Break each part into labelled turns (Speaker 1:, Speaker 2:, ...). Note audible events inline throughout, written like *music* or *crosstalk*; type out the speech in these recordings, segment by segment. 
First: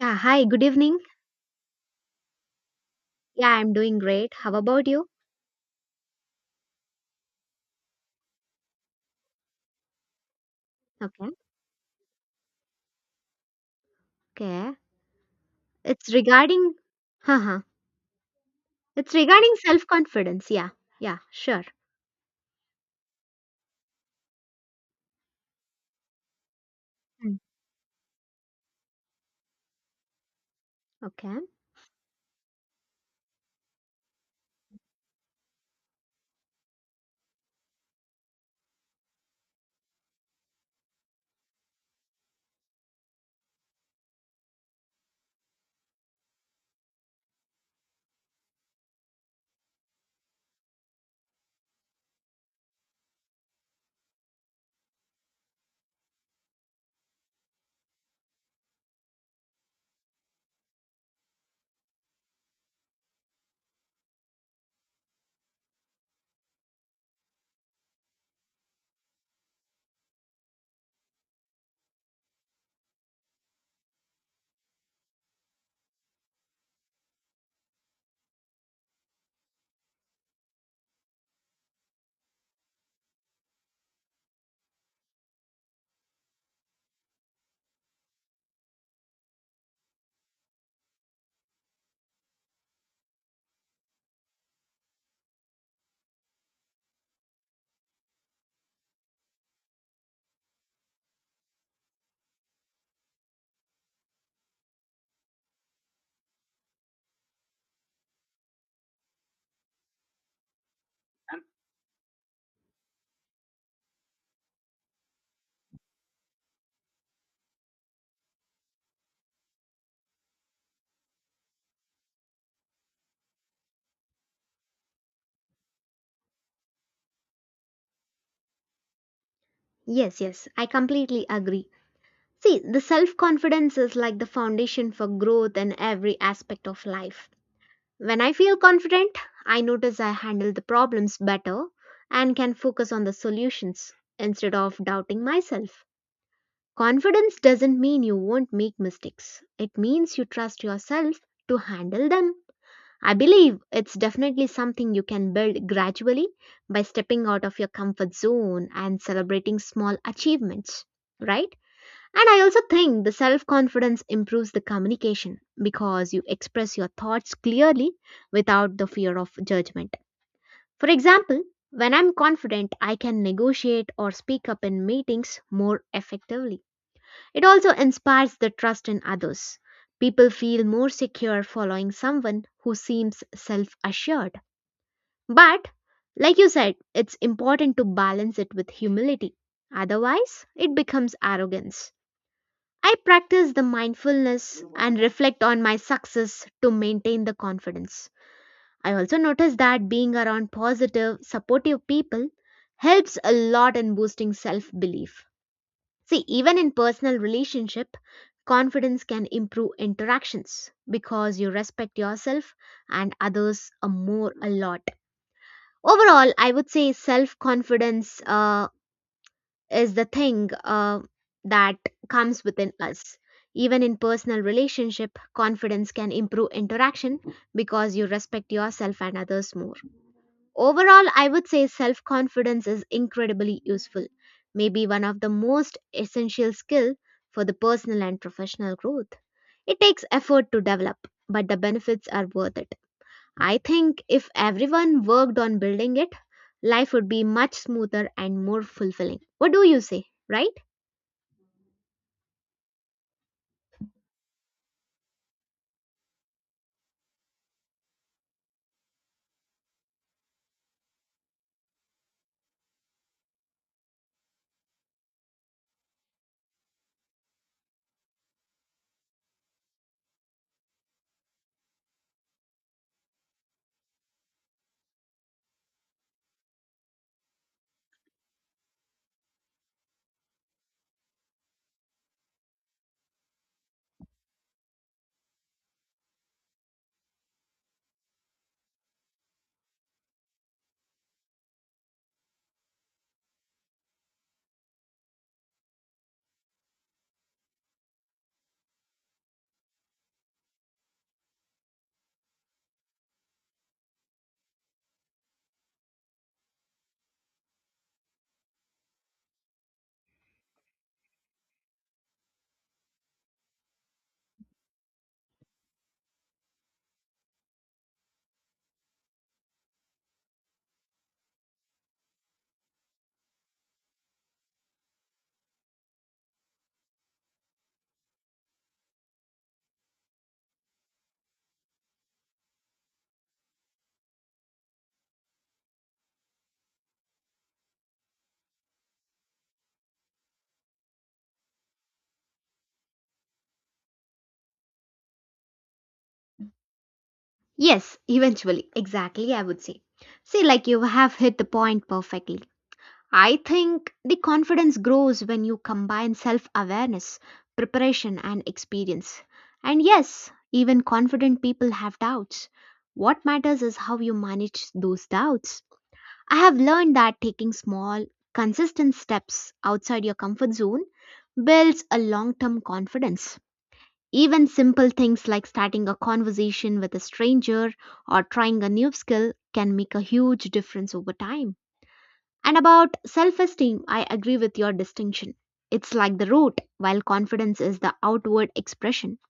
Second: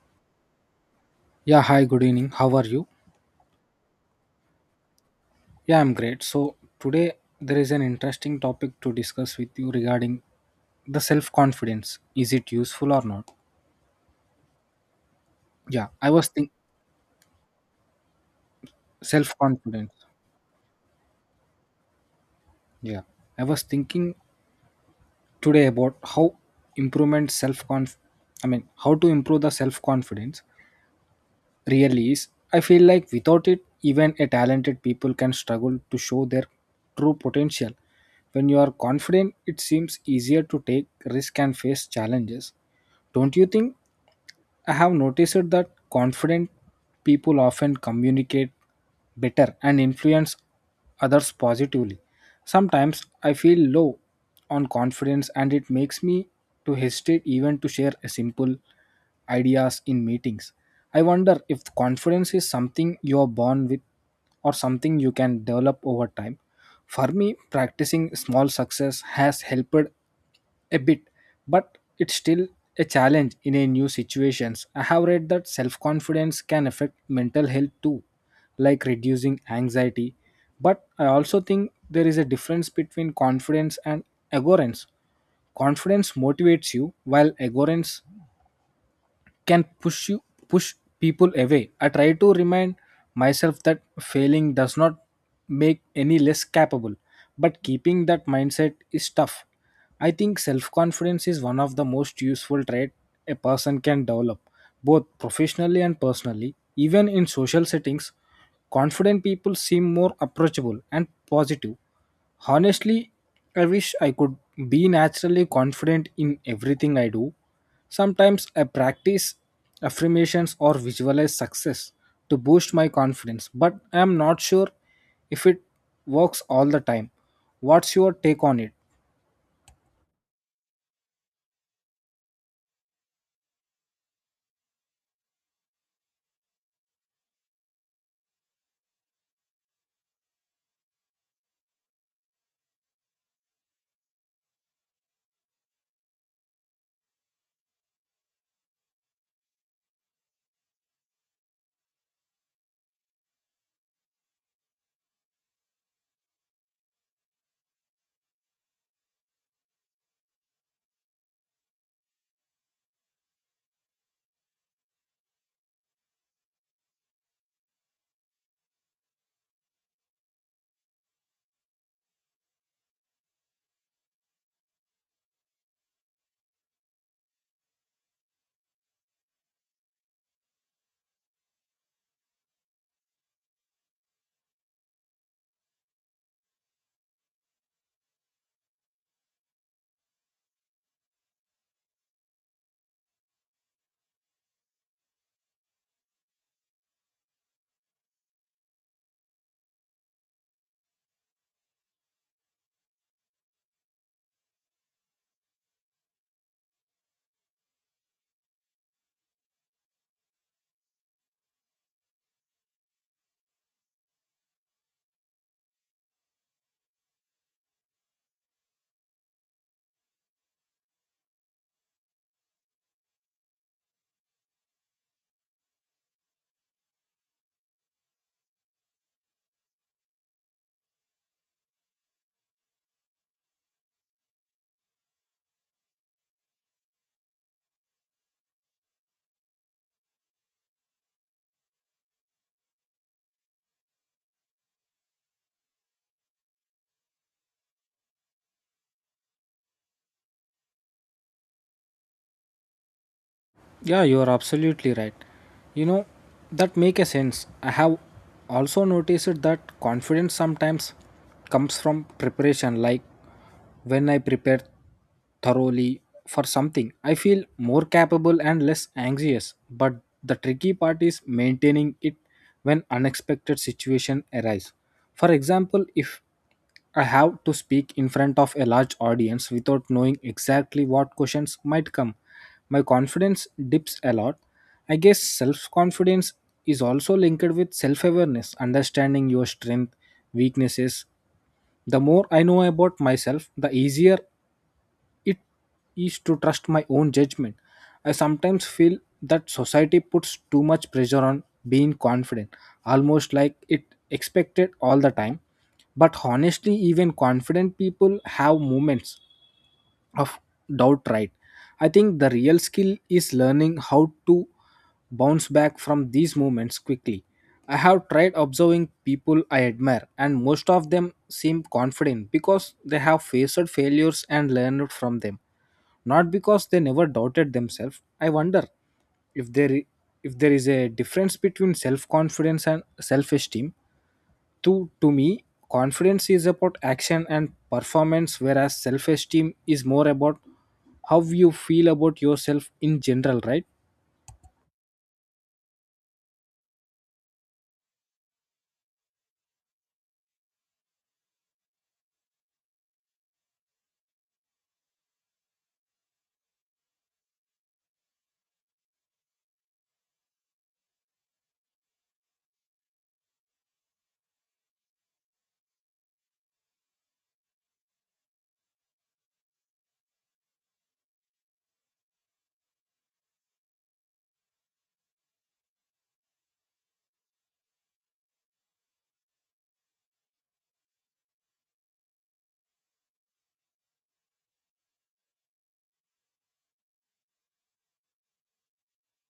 Speaker 1: Yeah, hi, good evening.
Speaker 2: Yeah, hi, good evening. How are you?
Speaker 1: Yeah, I'm doing great. How about you?
Speaker 2: Yeah, I'm great. So, today there is an interesting topic to discuss with you regarding the
Speaker 1: Okay.
Speaker 2: self confidence. Is it useful or not?
Speaker 1: Okay.
Speaker 2: Yeah, I
Speaker 1: It's
Speaker 2: was think
Speaker 1: regarding haha. It's
Speaker 2: self
Speaker 1: regarding
Speaker 2: confidence.
Speaker 1: self-confidence. Yeah. Yeah, sure.
Speaker 2: Yeah, I was thinking today about how improvement
Speaker 1: Mm.
Speaker 2: self conf I mean, how to improve the self confidence
Speaker 1: Okay.
Speaker 2: really is. I feel like without it, even a talented people can struggle to show their true potential. When you are confident, it seems easier to take risk and face challenges. Don't you think? I have noticed that confident people often communicate better and influence others positively. Sometimes I feel low on confidence and it makes me to hesitate even to share a simple ideas in meetings. I wonder if confidence is something you are born with or something you can develop over time. For me, practicing small success has helped a bit, but it's still a challenge in a new situations. I have read that self-confidence can affect mental health too, like reducing anxiety. But I also think there is a difference between confidence and arrogance. Confidence motivates you, while arrogance can push people away. I try to remind myself that failing does not make any less capable, but keeping that mindset is tough. I think self-confidence is one of the most useful trait a person can develop, both professionally and personally. Even in social settings, confident people seem more approachable and positive. Honestly, I wish I could be naturally confident in everything I do. Sometimes I practice affirmations or visualize success to boost my confidence, but I am not sure if it works all the time. What's your take on it?
Speaker 1: Yes. I completely agree. See, the self-confidence is like the foundation for growth in every aspect of life. When I feel confident, I notice I handle the problems better and can focus on the solutions instead of doubting myself. Confidence doesn't mean you won't make mistakes. It means you trust yourself to handle them. I believe it's definitely something you can build gradually by stepping out of your comfort zone and celebrating small achievements, right? And I also think the self confidence improves the communication because you express your thoughts clearly without the fear of judgment. For example, when I'm confident, I can negotiate or speak up in meetings more effectively. It also inspires the trust in others. People feel more secure following someone who seems self assured. But, like you said, it's important to balance it with humility. Otherwise, it becomes arrogance. I practice the mindfulness and reflect on my success to maintain the confidence. I also notice that being around positive, supportive people helps a lot in boosting self belief. See, even in personal relationship, confidence can improve interactions because you respect yourself and others a more a lot. Overall, I would say self confidence is the thing that comes within us. Even in personal relationship, confidence can improve interaction because you respect yourself and others more. Overall, I would say self confidence is incredibly useful, maybe one of the most essential skill for the personal and professional growth. It takes effort to develop, but the benefits are worth it. I think if everyone worked on building it, life would be much smoother and more fulfilling. What do you say, right?
Speaker 2: Yeah, you are absolutely right. You know, that make a sense. I have also noticed that confidence sometimes comes from preparation, like when I prepare thoroughly for something. I feel more capable and less anxious, but the tricky part is maintaining it when unexpected situation arise. For example, if I have to speak in front of a large audience without knowing exactly what questions might come, my confidence dips a lot. I guess self confidence is also linked with self awareness, understanding your strength, weaknesses. The more I know about myself, the easier it is to trust my own judgment. I sometimes feel that society puts too much pressure on being confident, almost like it expected all the time. But honestly, even confident people have moments of doubt, right? I think the real skill is learning how to bounce back from these moments quickly. I have tried observing people I admire, and most of them seem confident because they have faced failures and learned from them, not because they never doubted themselves. I wonder if there if there is a difference between self confidence and self esteem. To to me, confidence is about action and performance, whereas self-esteem is more about how you feel about yourself in general, right?
Speaker 1: Yes, *laughs* eventually. Exactly, I would say. See, like you have hit the point perfectly. I think the confidence grows when you combine self awareness, preparation, and experience. And yes, even confident people have doubts. What matters is how you manage those doubts. I have learned that taking small, consistent steps outside your comfort zone builds a long term confidence. Even simple things like starting a conversation with a stranger or trying a new skill can make a huge difference over time. And about self esteem, I agree with your distinction. It's like the root, while confidence is the outward expression.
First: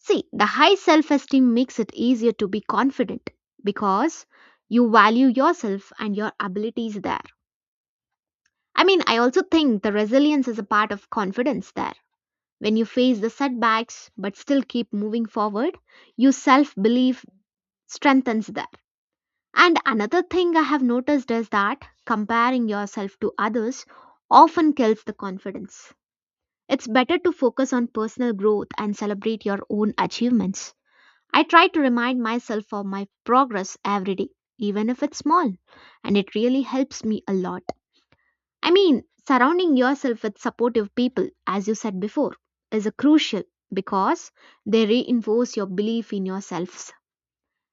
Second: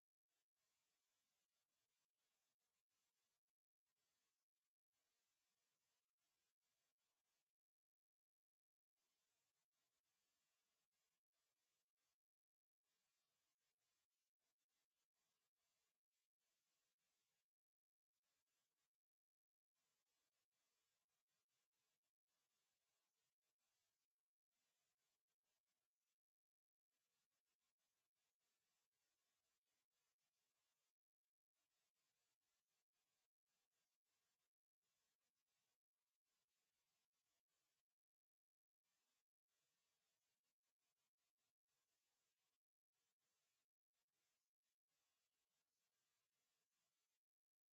Speaker 1: See, the high self esteem makes it easier to be confident because you value yourself and your abilities there. I mean, I also think the resilience is a part of confidence there. When you face the setbacks but still keep moving forward, your self belief strengthens there. And another thing I have noticed is that comparing yourself to others often kills the confidence. It's better to focus on personal growth and celebrate your own achievements. I try to remind myself of my progress every day, even if it's small, and it really helps me a lot. I mean, surrounding yourself with supportive people, as you said before, is a crucial because they reinforce your belief in yourself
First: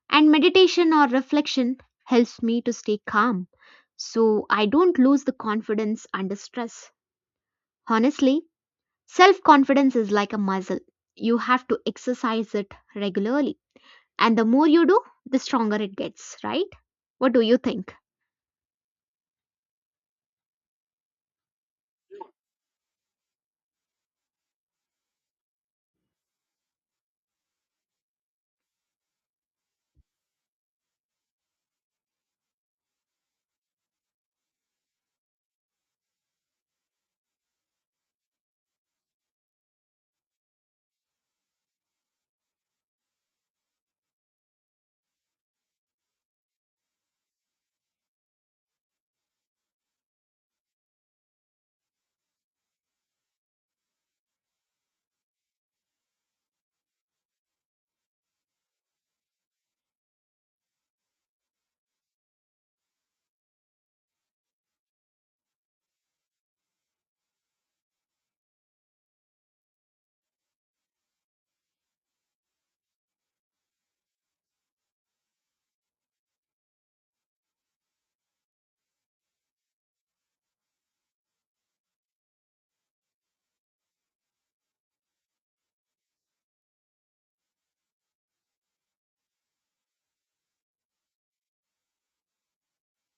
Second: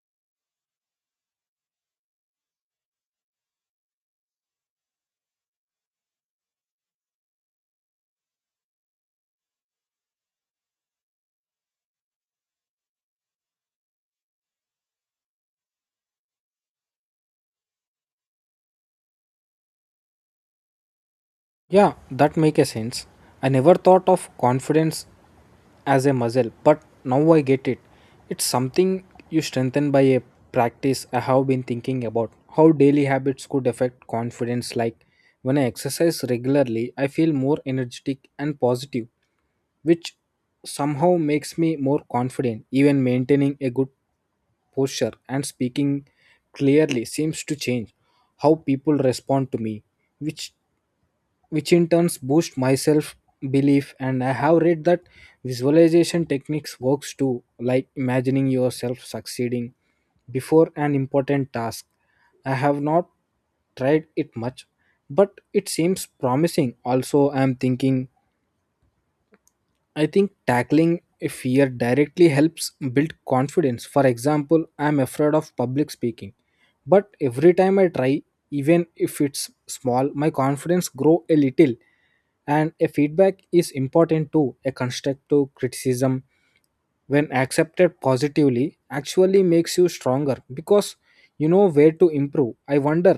Speaker 1: and meditation or reflection helps me to stay calm so I don't lose the confidence under stress. Honestly, self confidence is like a muscle. You have to exercise it regularly. And the more you do, the stronger it gets, right? What do you think?
Speaker 2: Yeah, that make a sense. I never thought of confidence as a muscle, but now I get it. It's something you strengthen by a practice. I have been thinking about how daily habits could affect confidence, like when I exercise regularly, I feel more energetic and positive, which somehow makes me more confident. Even maintaining a good posture and speaking clearly seems to change how people respond to me, which which in turns boost my self belief. And I have read that visualization techniques works too, like imagining yourself succeeding before an important task. I have not tried it much, but it seems promising. Also, I think tackling a fear directly helps build confidence. For example, I'm afraid of public speaking, but every time I try, even if it's small, my confidence grow a little. And a feedback is important too. A constructive criticism when accepted positively actually makes you stronger, because you know where to improve. I wonder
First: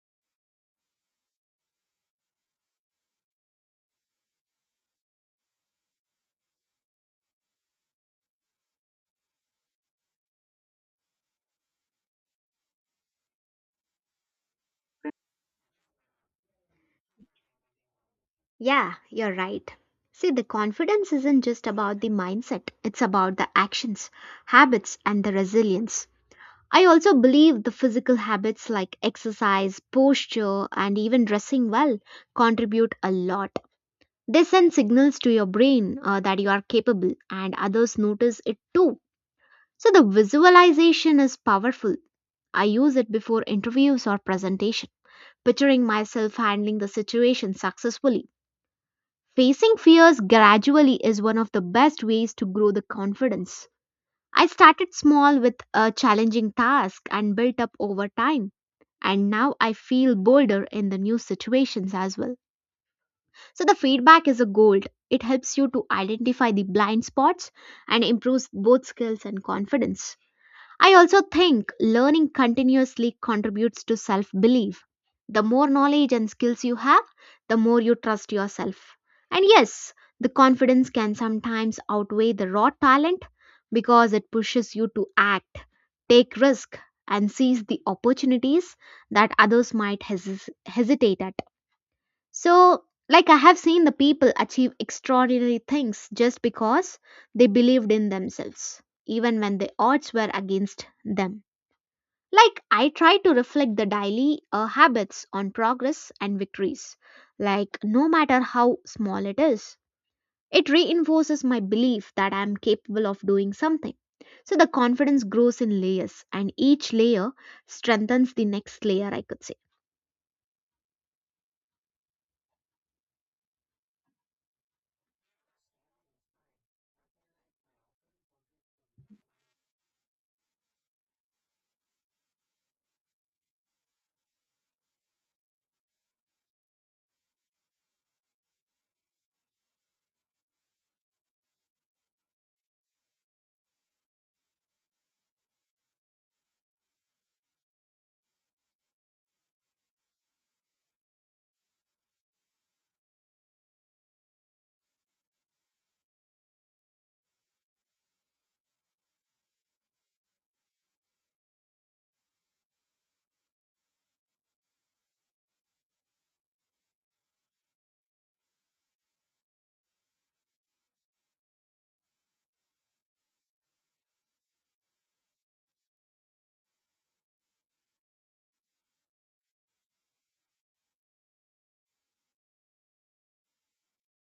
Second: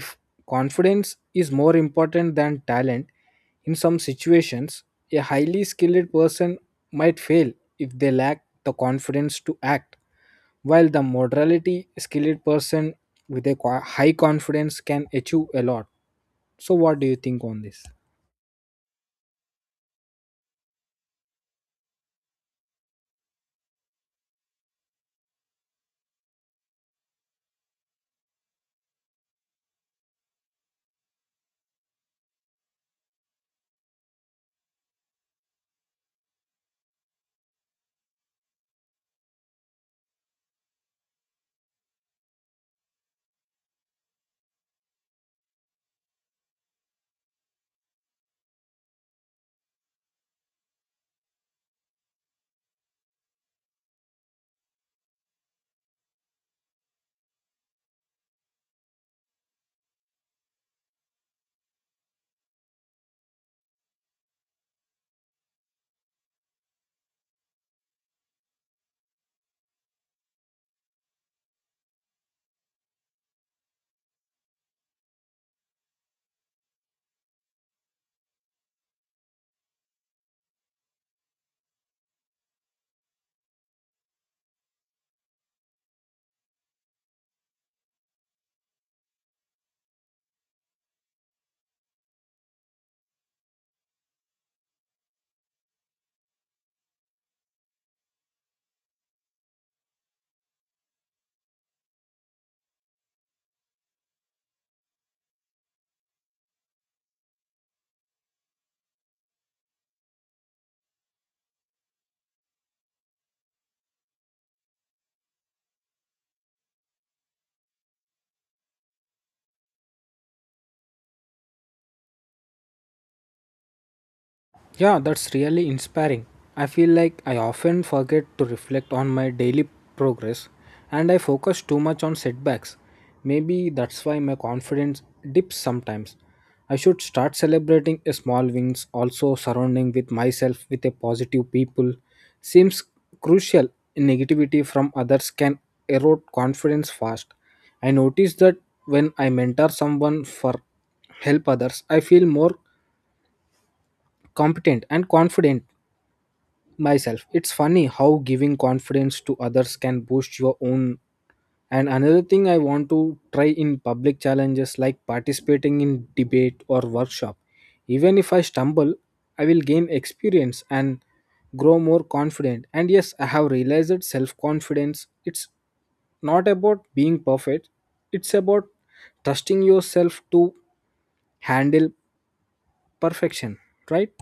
Speaker 2: if confidence is more important than talent. In some situations, a highly skilled person might fail if they lack the confidence to act, while the modality skilled person with a high confidence can achieve a lot. So what do you think on this?
Speaker 1: Yeah, you're right. See, the confidence isn't just about the mindset, it's about the actions, habits, and the resilience. I also believe the physical habits like exercise, posture, and even dressing well contribute a lot. They send signals to your brain that you are capable, and others notice it too. So, the visualization is powerful. I use it before interviews or presentation, picturing myself handling the situation successfully. Facing fears gradually is one of the best ways to grow the confidence. I started small with a challenging task and built up over time and now I feel bolder in the new situations as well. So the feedback is a gold. It helps you to identify the blind spots and improves both skills and confidence. I also think learning continuously contributes to self belief. The more knowledge and skills you have, the more you trust yourself. And yes, the confidence can sometimes outweigh the raw talent because it pushes you to act, take risk, and seize the opportunities that others might hesitate at. So, like I have seen the people achieve extraordinary things just because they believed in themselves, even when the odds were against them. Like I try to reflect the daily habits on progress and victories, like no matter how small it is. It reinforces my belief that I am capable of doing something. So the confidence grows in layers, and each layer strengthens the next layer, I could say.
Speaker 2: Yeah, that's really inspiring. I feel like I often forget to reflect on my daily progress and I focus too much on setbacks. Maybe that's why my confidence dips sometimes. I should start celebrating a small wins. Also, surrounding with myself with a positive people seems crucial. Negativity from others can erode confidence fast. I notice that when I mentor someone for help others, I feel more competent and confident myself. It's funny how giving confidence to others can boost your own. And another thing I want to try in public challenges, like participating in debate or workshop. Even if I stumble, I will gain experience and grow more confident. And yes, I have realized that self confidence it's not about being perfect. It's about trusting yourself to handle perfection, right?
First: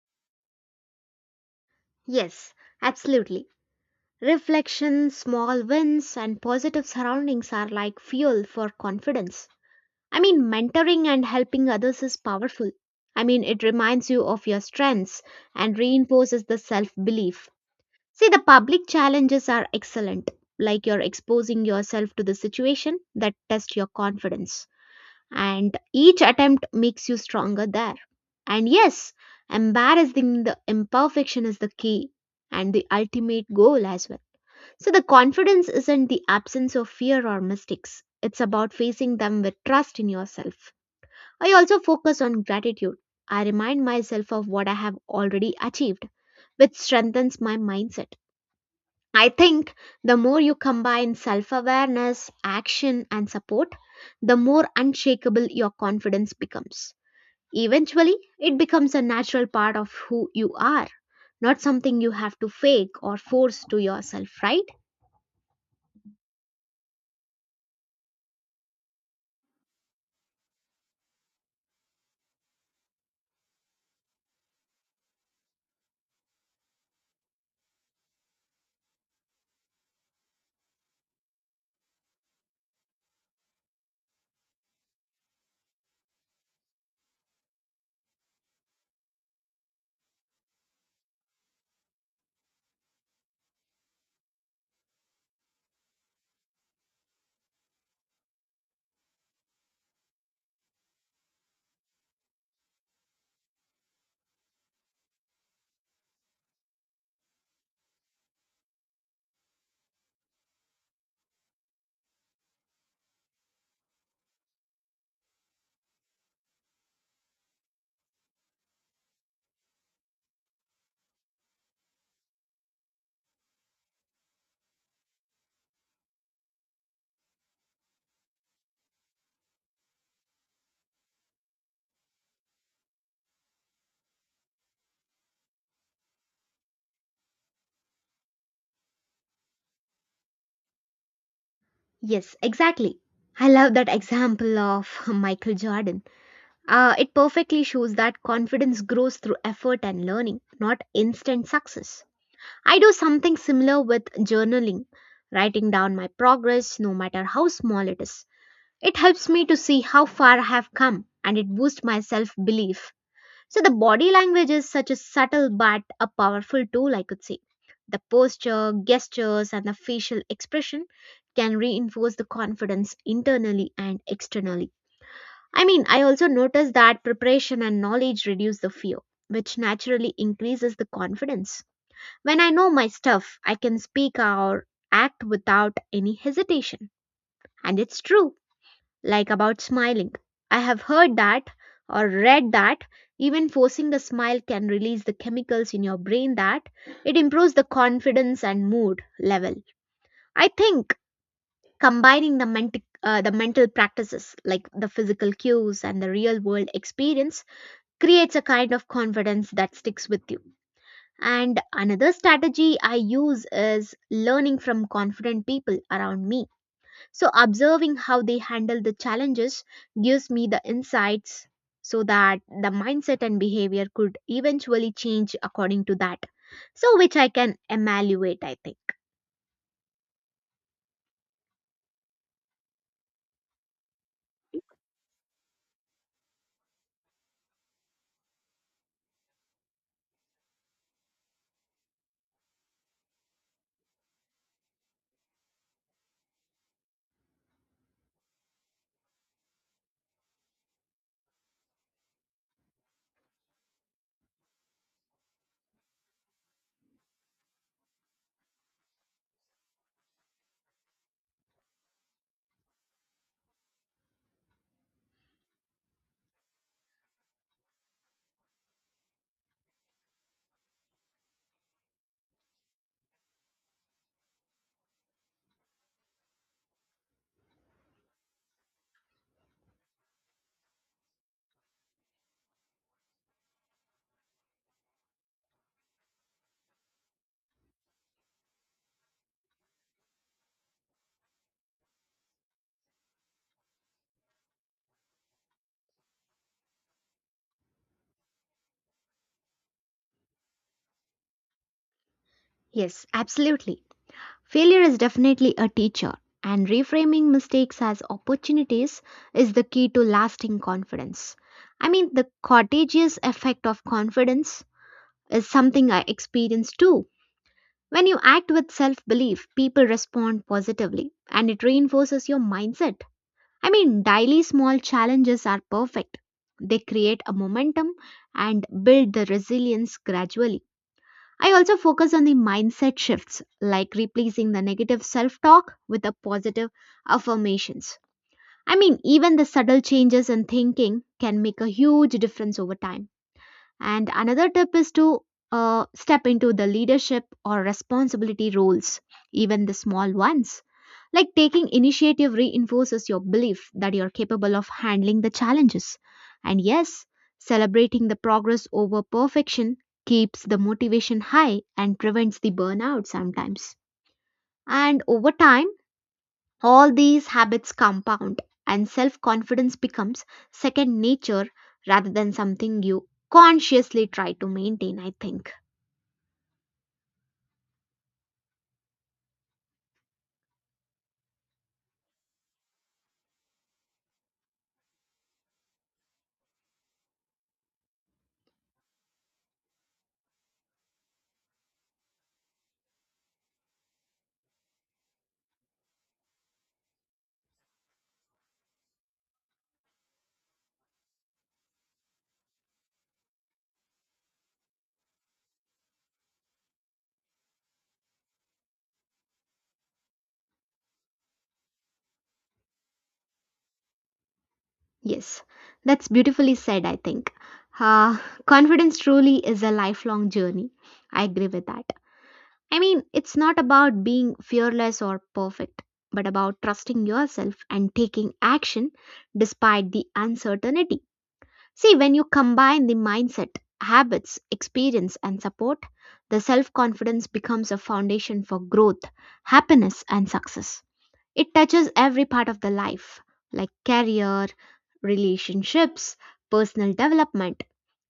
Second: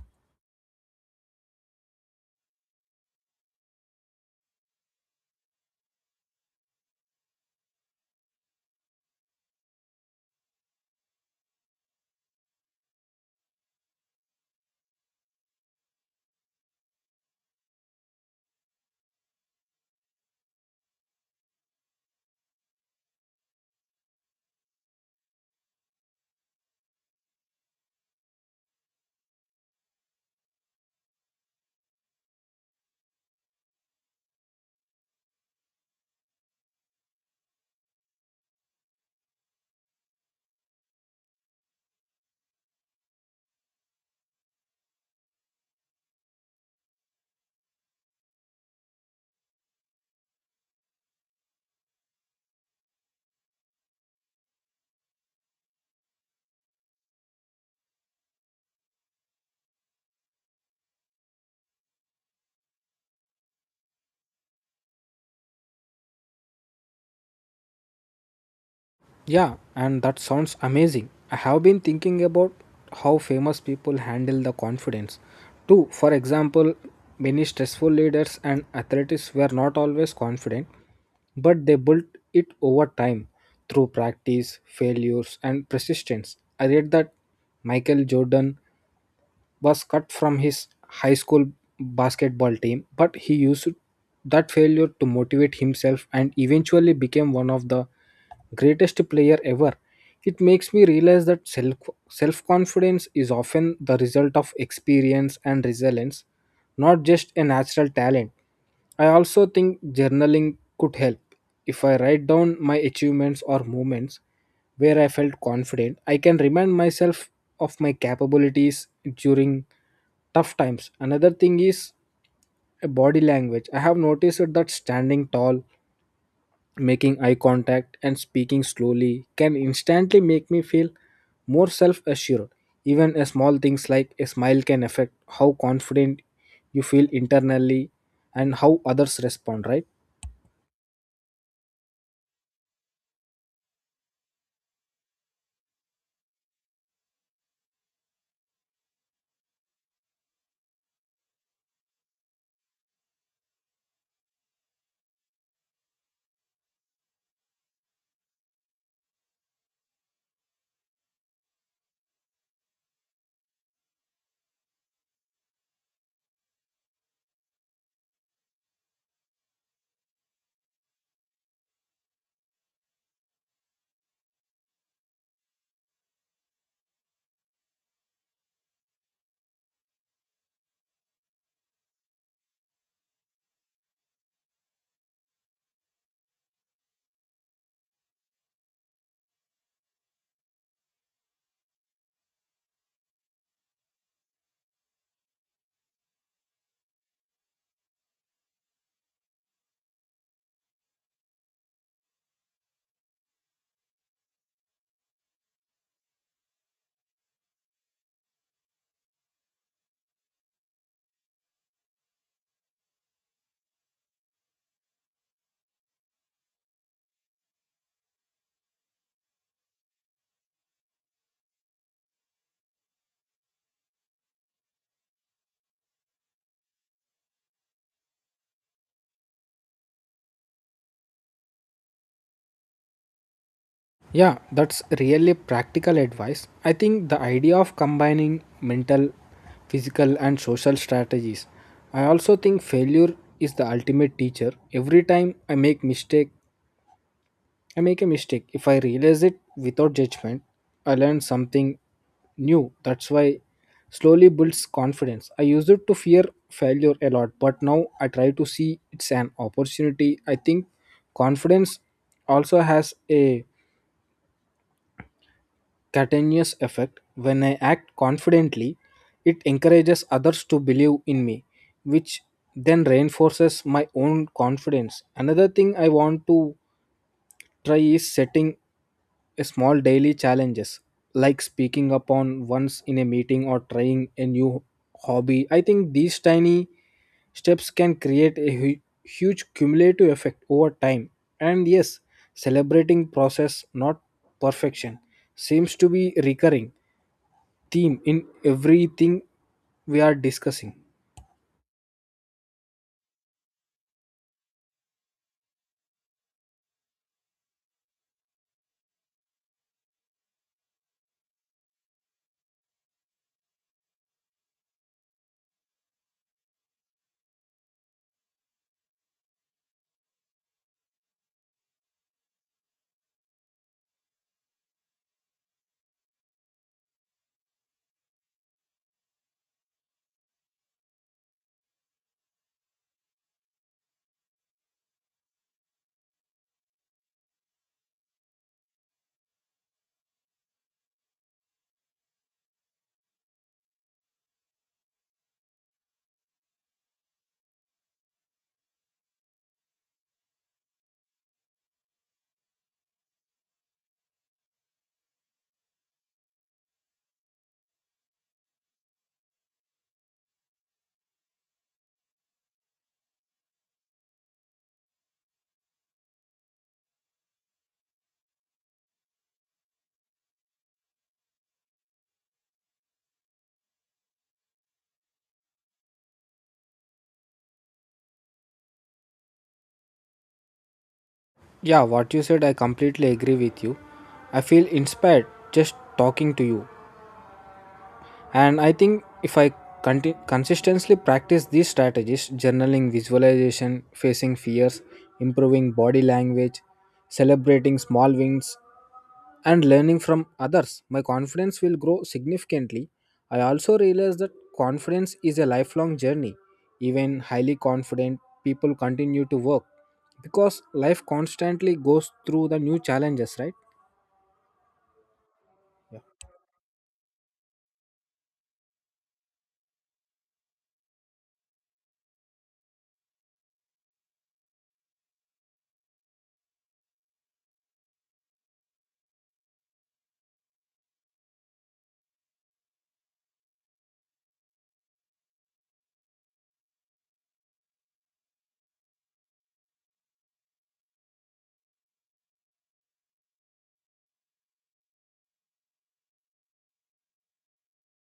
Speaker 1: Yes, absolutely. Reflection, small wins, and positive surroundings are like fuel for confidence. I mean, mentoring and helping others is powerful. I mean, it reminds you of your strengths and reinforces the self belief. See, the public challenges are excellent, like you're exposing yourself to the situation that test your confidence. And each attempt makes you stronger there. And yes, embarrassing the imperfection is the key and the ultimate goal as well. So the confidence isn't the absence of fear or mistakes. It's about facing them with trust in yourself. I also focus on gratitude. I remind myself of what I have already achieved, which strengthens my mindset. I think the more you combine self awareness, action, and support, the more unshakable your confidence becomes. Eventually, it becomes a natural part of who you are, not something you have to fake or force to yourself, right?
Speaker 2: Yeah, and that sounds amazing. I have been thinking about how famous people handle the confidence too. For example, many stressful leaders and athletes were not always confident, but they built it over time through practice, failures, and persistence. I read that Michael Jordan was cut from his high school basketball team, but he used that failure to motivate himself and eventually became one of the greatest player ever. It makes me realize that self confidence is often the result of experience and resilience, not just a natural talent. I also think journaling could help. If I write down my achievements or moments where I felt confident, I can remind myself of my capabilities during tough times. Another thing is a body language. I have noticed that standing tall, making eye contact and speaking slowly can instantly make me feel more self assured. Even a small things like a smile can affect how confident you feel internally and how others respond, right?
Speaker 1: Yes, exactly. I love that example of *laughs* Michael Jordan. It perfectly shows that confidence grows through effort and learning, not instant success. I do something similar with journaling, writing down my progress, no matter how small it is. It helps me to see how far I have come and it boosts my self belief. So the body language is such a subtle but a powerful tool, I could say. The posture, gestures, and the facial expression can reinforce the confidence internally and externally. I mean, I also noticed that preparation and knowledge reduce the fear, which naturally increases the confidence. When I know my stuff, I can speak or act without any hesitation. And it's true like about smiling. I have heard that or read that even forcing a smile can release the chemicals in your brain that it improves the confidence and mood level. I think combining the mental practices like the physical cues and the real world experience creates a kind of confidence that sticks with you. And another strategy I use is learning from confident people around me so, observing how they handle the challenges gives me the insights so that the mindset and behavior could eventually change according to that. So, which I can evaluate, I think.
Speaker 2: Yeah, that's really practical advice. I think the idea of combining mental, physical, and social strategies. I also think failure is the ultimate teacher. Every time I make a mistake. If I realize it without judgment, I learn something new. That's why slowly builds confidence. I used it to fear failure a lot, but now I try to see it's an opportunity. I think confidence also has a continuous effect. When I act confidently, it encourages others to believe in me, which then reinforces my own confidence. Another thing I want to try is setting a small daily challenges, like speaking up on once in a meeting or trying a new hobby. I think these tiny steps can create a huge cumulative effect over time. And yes, celebrating process not perfection seems to be recurring theme in everything we are discussing.
Speaker 1: Yes, absolutely. Failure is definitely a teacher, and reframing mistakes as opportunities is the key to lasting confidence. I mean, the contagious effect of confidence is something I experienced too. When you act with self belief, people respond positively and it reinforces your mindset. I mean, daily small challenges are perfect. They create a momentum and build the resilience gradually. I also focus on the mindset shifts, like replacing the negative self talk with the positive affirmations. I mean, even the subtle changes in thinking can make a huge difference over time. And another tip is to step into the leadership or responsibility roles, even the small ones. Like taking initiative reinforces your belief that you're capable of handling the challenges. And yes, celebrating the progress over perfection keeps the motivation high and prevents the burnout sometimes. And over time, all these habits compound, and self confidence becomes second nature rather than something you consciously try to maintain, I think.
Speaker 2: Yeah, what you said, I completely agree with you. I feel inspired just talking to you. And I think if I consistently practice these strategies, journaling, visualization, facing fears, improving body language, celebrating small wins, and learning from others, my confidence will grow significantly. I also realize that confidence is a lifelong journey. Even highly confident people continue to work because life constantly goes through the new challenges, right?
Speaker 1: Yes, that's beautifully said, I think. Uh, *laughs* Confidence truly is a lifelong journey. I agree with that. I mean, it's not about being fearless or perfect, but about trusting yourself and taking action despite the uncertainty. See, when you combine the mindset, habits, experience, and support, the self confidence becomes a foundation for growth, happiness, and success. It touches every part of the life, like career, relationships, personal development,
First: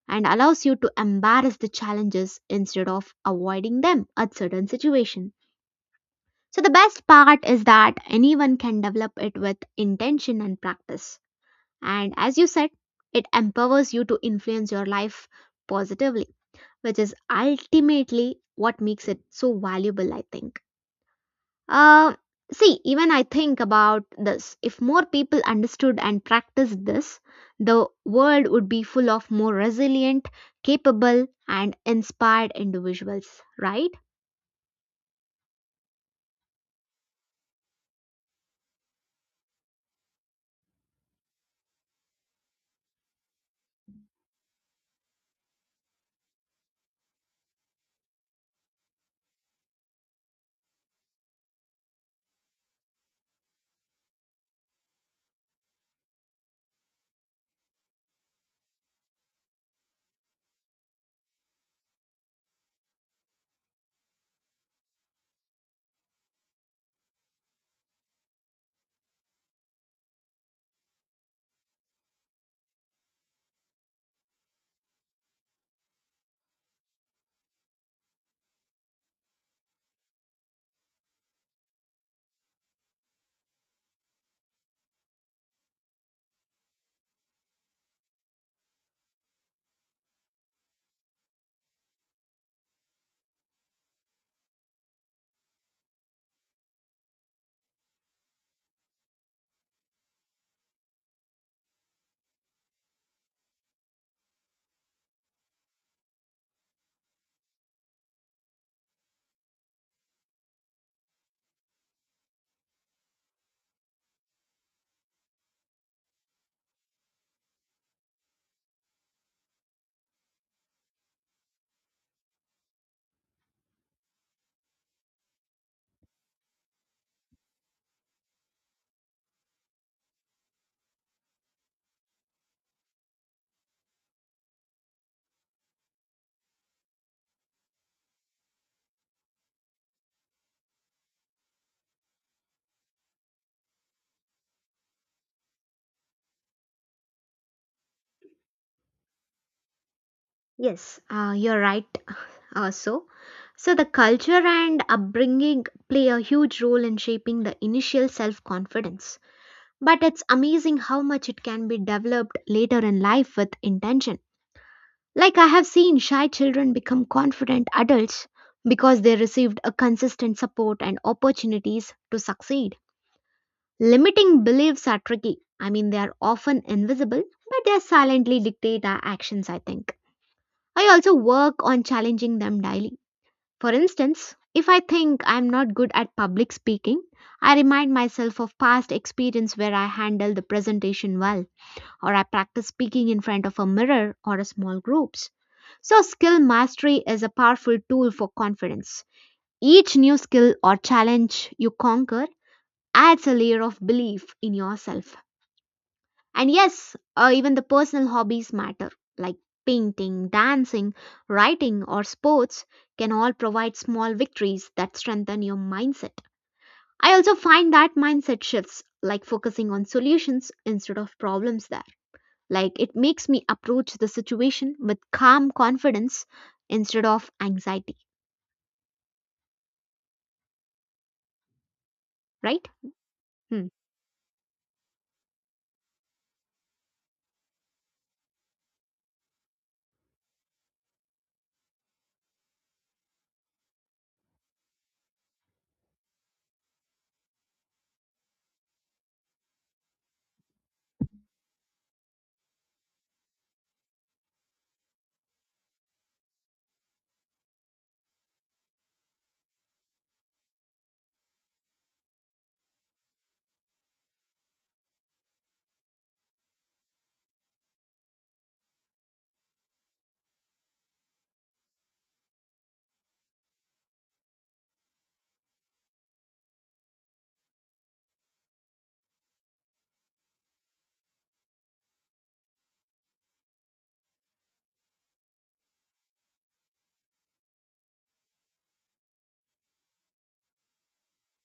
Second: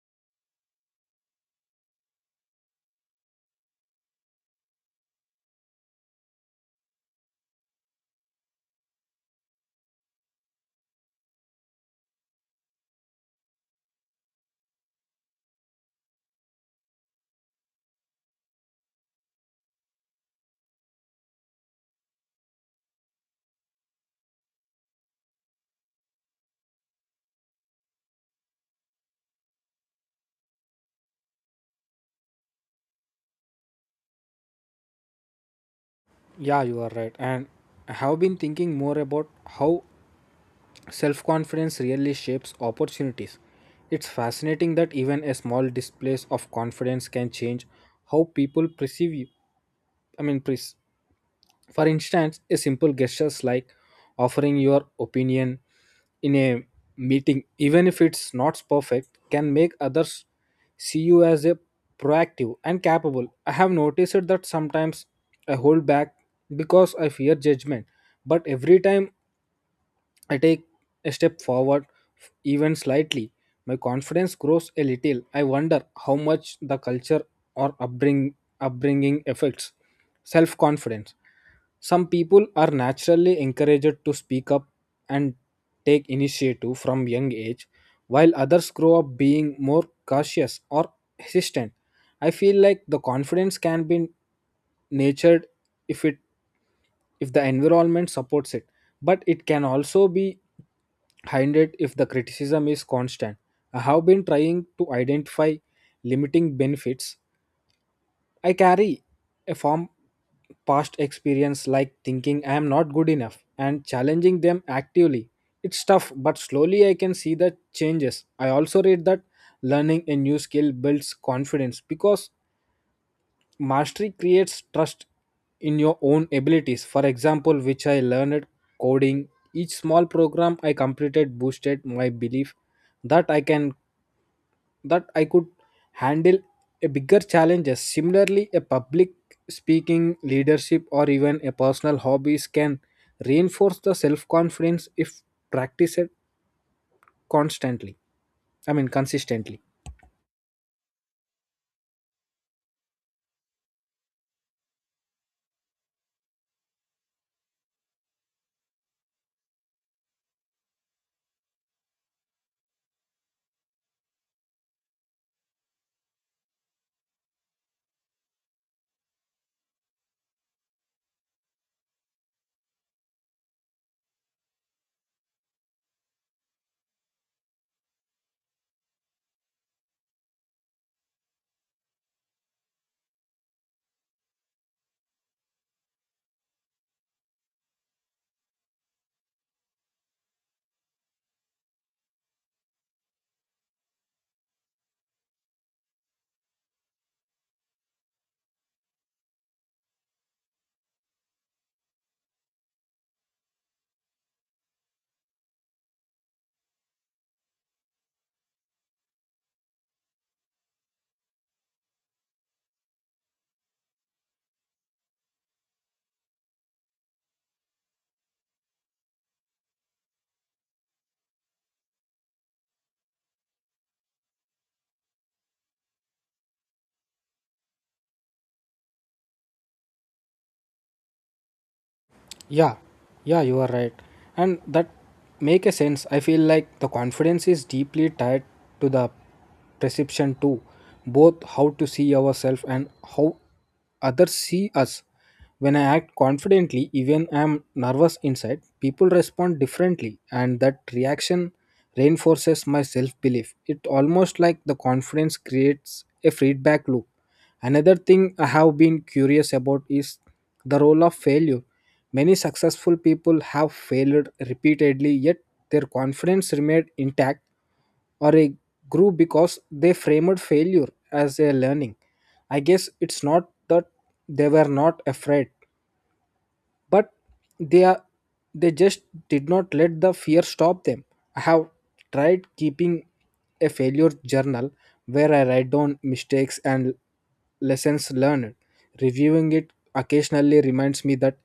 Speaker 1: and allows you to embrace the challenges instead of avoiding them at certain situation. So the best part is that anyone can develop it with intention and practice. And as you said, it empowers you to influence your life positively, which is ultimately what makes it so valuable, I think. Uh, see, even I think about this. If more people understood and practiced this, the world would be full of more resilient, capable, and inspired individuals, right?
Speaker 2: Yeah, you are right. And I have been thinking more about how self confidence really shapes opportunities. It's fascinating that even a small displays of confidence can change how people perceive you. I mean, for instance, a simple gestures like offering your opinion in a meeting, even if it's not perfect, can make others see you as a proactive and capable. I have noticed that sometimes I hold back because I fear judgment, but every time I take a step forward, even slightly, my confidence grows a little. I wonder how much the culture or upbringing affects self confidence. Some people are naturally encouraged to speak up and take initiative from young age, while others grow up being more cautious or hesitant. I feel like the confidence can be nurtured if it if the environment supports it, but it can also be hindered if the criticism is constant. I have been trying to identify limiting benefits. I carry a form past experience like thinking I am not good enough and challenging them actively. It's tough, but slowly I can see the changes. I also read that learning a new skill builds confidence because mastery creates trust in your own abilities. For example, which I learned coding, each small program I completed boosted my belief that I can that I could handle a bigger challenges. Similarly, a public speaking, leadership or even a personal hobbies can reinforce the self-confidence if practiced constantly. I mean consistently.
Speaker 1: Yes, you're right. *laughs* Also, so the culture and upbringing play a huge role in shaping the initial self confidence. But it's amazing how much it can be developed later in life with intention. Like I have seen shy children become confident adults because they received a consistent support and opportunities to succeed. Limiting beliefs are tricky. I mean, they are often invisible, but they silently dictate our actions, I think. I also work on challenging them daily. For instance, if I think I'm not good at public speaking, I remind myself of past experience where I handled the presentation well or I practice speaking in front of a mirror or a small groups. So skill mastery is a powerful tool for confidence. Each new skill or challenge you conquer adds a layer of belief in yourself. And yes, even the personal hobbies matter like painting, dancing, writing or sports can all provide small victories that strengthen your mindset. I also find that mindset shifts like focusing on solutions instead of problems there like it makes me approach the situation with calm confidence instead of anxiety, right?
Speaker 2: Yeah, yeah, you
Speaker 1: Hmm.
Speaker 2: are right. And that make a sense. I feel like the confidence is deeply tied to the perception too, both how to see ourselves and how others see us. When I act confidently, even I am nervous inside, people respond differently, and that reaction reinforces my self belief. It almost like the confidence creates a feedback loop. Another thing I have been curious about is the role of failure. Many successful people have failed repeatedly, yet their confidence remained intact or a grew because they framed failure as a learning. I guess it's not that they were not afraid, but they are they just did not let the fear stop them. I have tried keeping a failure journal where I write down mistakes and lessons learned. Reviewing it occasionally reminds me that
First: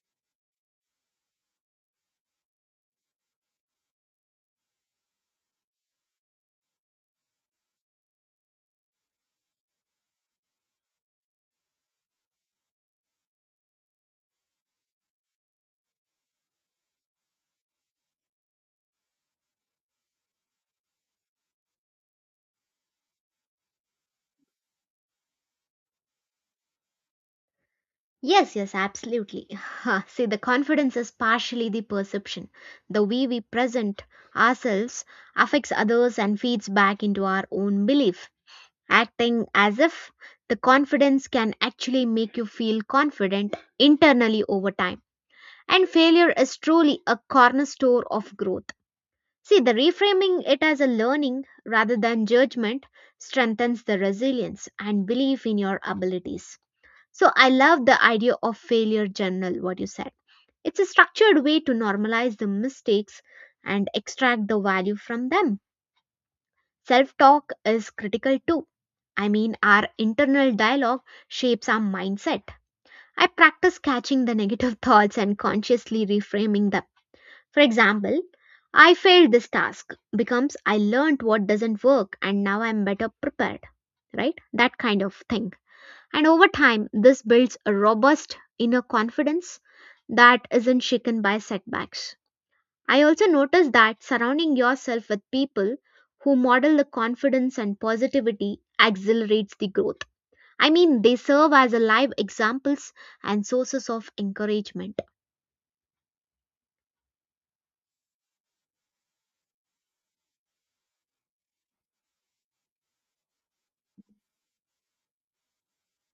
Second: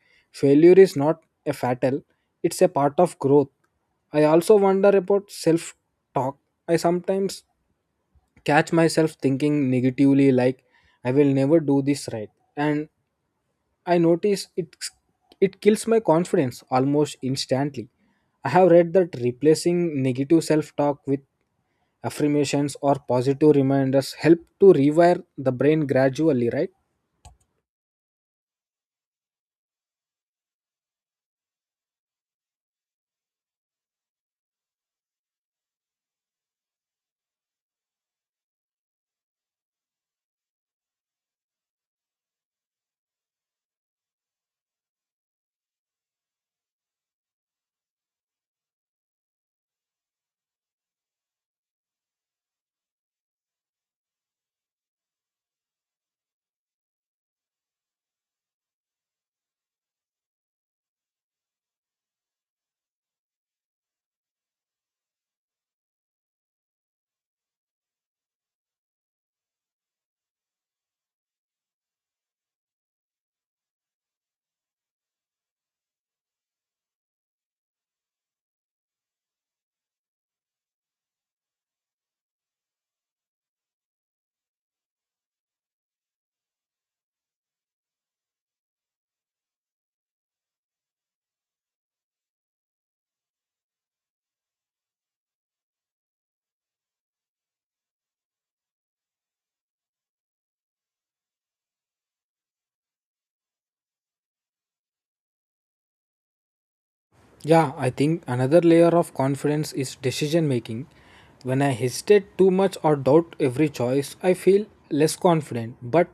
Speaker 2: failure is not a fatal, it's a part of growth. I also wonder about self talk. I sometimes catch myself thinking negatively, like I will never do this right, and I notice it, it kills my confidence almost instantly. I have read that replacing negative self-talk with affirmations or positive reminders help to rewire the brain gradually, right?
Speaker 1: Yes, yes, absolutely. *laughs* See, the confidence is partially the perception. The way we present ourselves affects others and feeds back into our own belief. Acting as if the confidence can actually make you feel confident internally over time. And failure is truly a cornerstone of growth. See, the reframing it as a learning rather than judgment strengthens the resilience and belief in your abilities. So, I love the idea of failure journal, what you said. It's a structured way to normalize the mistakes and extract the value from them. Self talk is critical too. I mean, our internal dialogue shapes our mindset. I practice catching the negative *laughs* thoughts and consciously reframing them for example, I failed this task becomes I learned what doesn't work and now I'm better prepared, right? That kind of thing. And over time, this builds a robust inner confidence that isn't shaken by setbacks. I also noticed that surrounding yourself with people who model the confidence and positivity accelerates the growth. I mean, they serve as a live examples and sources of encouragement.
Speaker 2: Yeah, I think another layer of confidence is decision making. When I hesitate too much or doubt every choice, I feel less confident. But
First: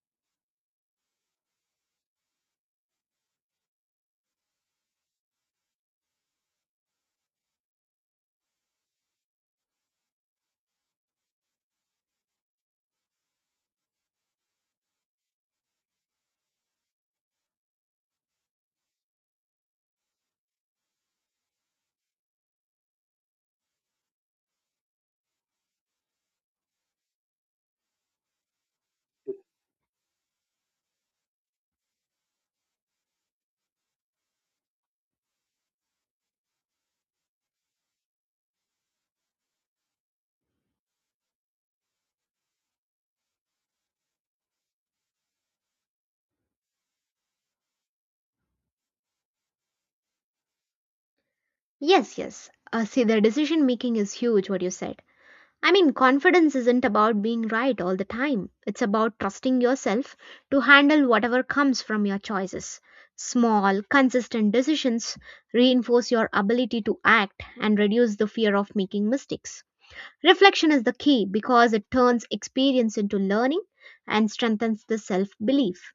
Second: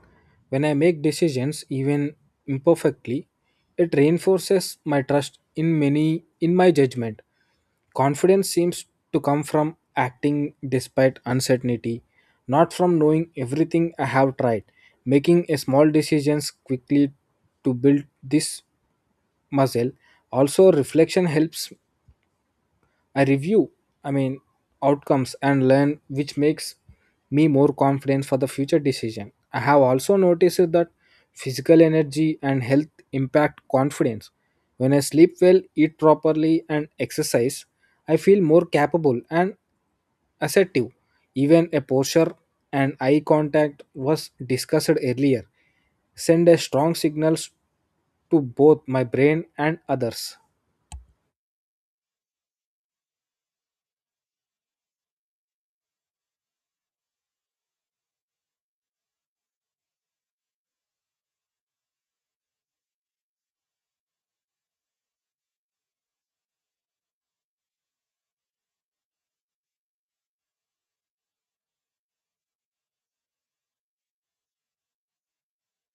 Speaker 2: when I make decisions even imperfectly, it reinforces my trust in my judgment. Confidence seems to come from acting despite uncertainty, not from knowing everything I have tried. Making a small decisions quickly to build this muscle. Also reflection helps. I review, I mean, outcomes and learn, which makes me more confident for the future decision. I have also noticed that physical energy and health impact confidence. When I sleep well, eat properly and exercise, I feel more capable and assertive. Even a posture and eye contact, was discussed earlier, send a strong signals to both my brain and others.
Speaker 1: Yes, yes. See, the decision making is huge, what you said. I mean, confidence isn't about being right all the time. It's about trusting yourself to handle whatever comes from your choices. Small, consistent decisions reinforce your ability to act and reduce the fear of making mistakes. Reflection is the key because it turns experience into learning and strengthens the self belief.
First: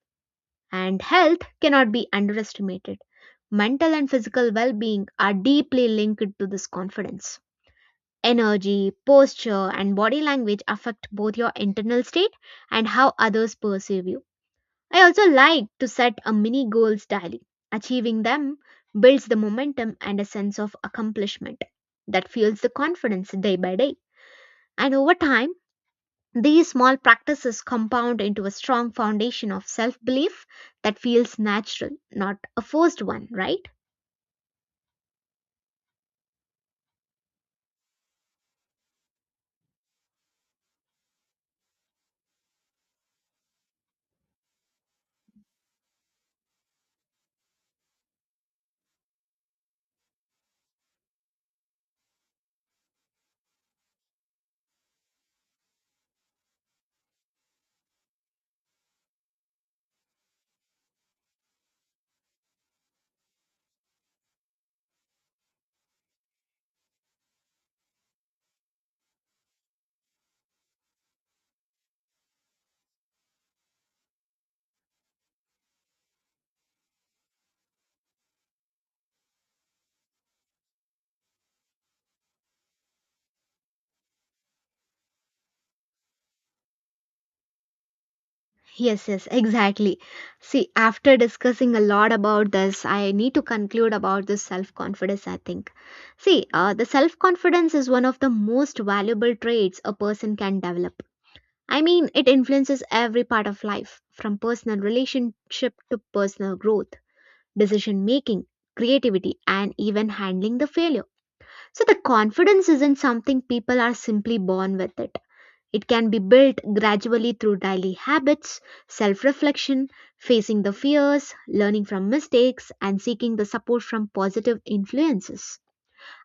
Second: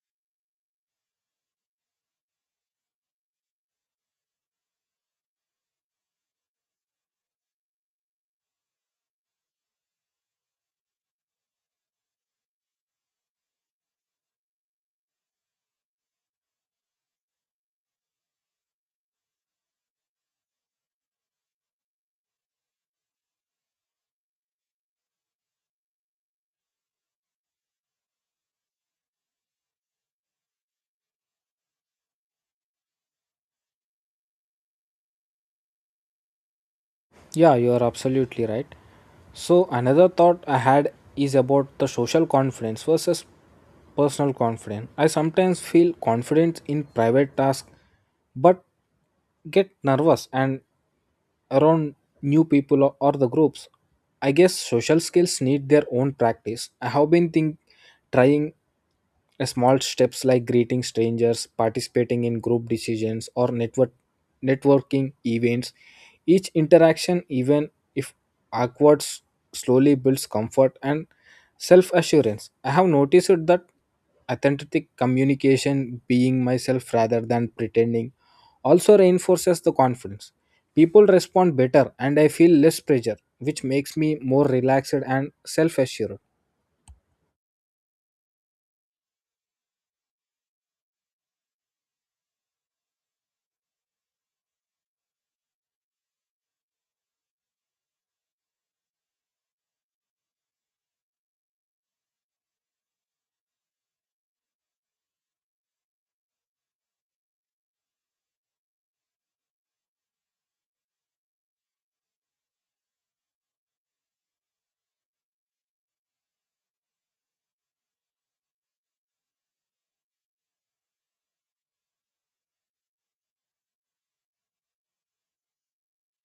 Speaker 1: And health cannot be underestimated. Mental and physical well being are deeply linked to this confidence. Energy, posture, and body language affect both your internal state and how others perceive you. I also like to set a mini goals daily. Achieving them builds the momentum and a sense of accomplishment that fuels the confidence day by day. And over time, these small practices compound into a strong foundation of self belief that feels natural, not a forced one, right?
Speaker 2: Yeah, you are absolutely right. So, another thought I had is about the social confidence versus personal confidence. I sometimes feel confident in private tasks but get nervous and around new people or the groups. I guess social skills need their own practice. I have been think trying a small steps like greeting strangers, participating in group decisions or networking events. Each interaction, even if awkward, slowly builds comfort and self assurance. I have noticed that authentic communication, being myself rather than pretending, also reinforces the confidence. People respond better and I feel less pressure, which makes me more relaxed and self assured.
Speaker 1: Yes, yes, exactly. See, after discussing a lot about this, I need to conclude about this self confidence, I think. See, the self confidence is one of the most valuable traits a person can develop. I mean, it influences every part of life, from personal relationship to personal growth, decision making, creativity, and even handling the failure. So, the confidence isn't something people are simply born with it it can be built gradually through daily habits, self reflection, facing the fears, learning from mistakes, and seeking the support from positive influences.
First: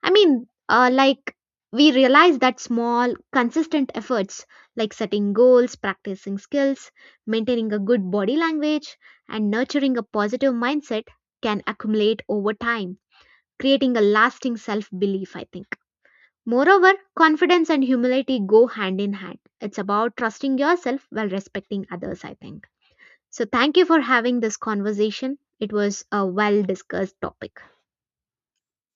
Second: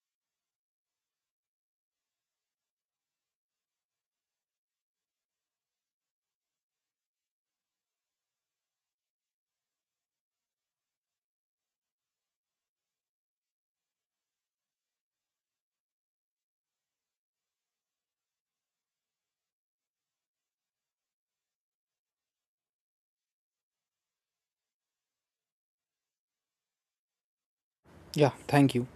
Speaker 1: I mean, like we realize that small, consistent efforts like setting goals, practicing skills, maintaining a good body language, and nurturing a positive mindset can accumulate over time, creating a lasting self belief, I think. Moreover, confidence and humility go hand in hand. It's about trusting yourself while respecting others, I think. So, thank you for having this conversation. It was a well discussed topic.
Speaker 2: Yeah, thank you.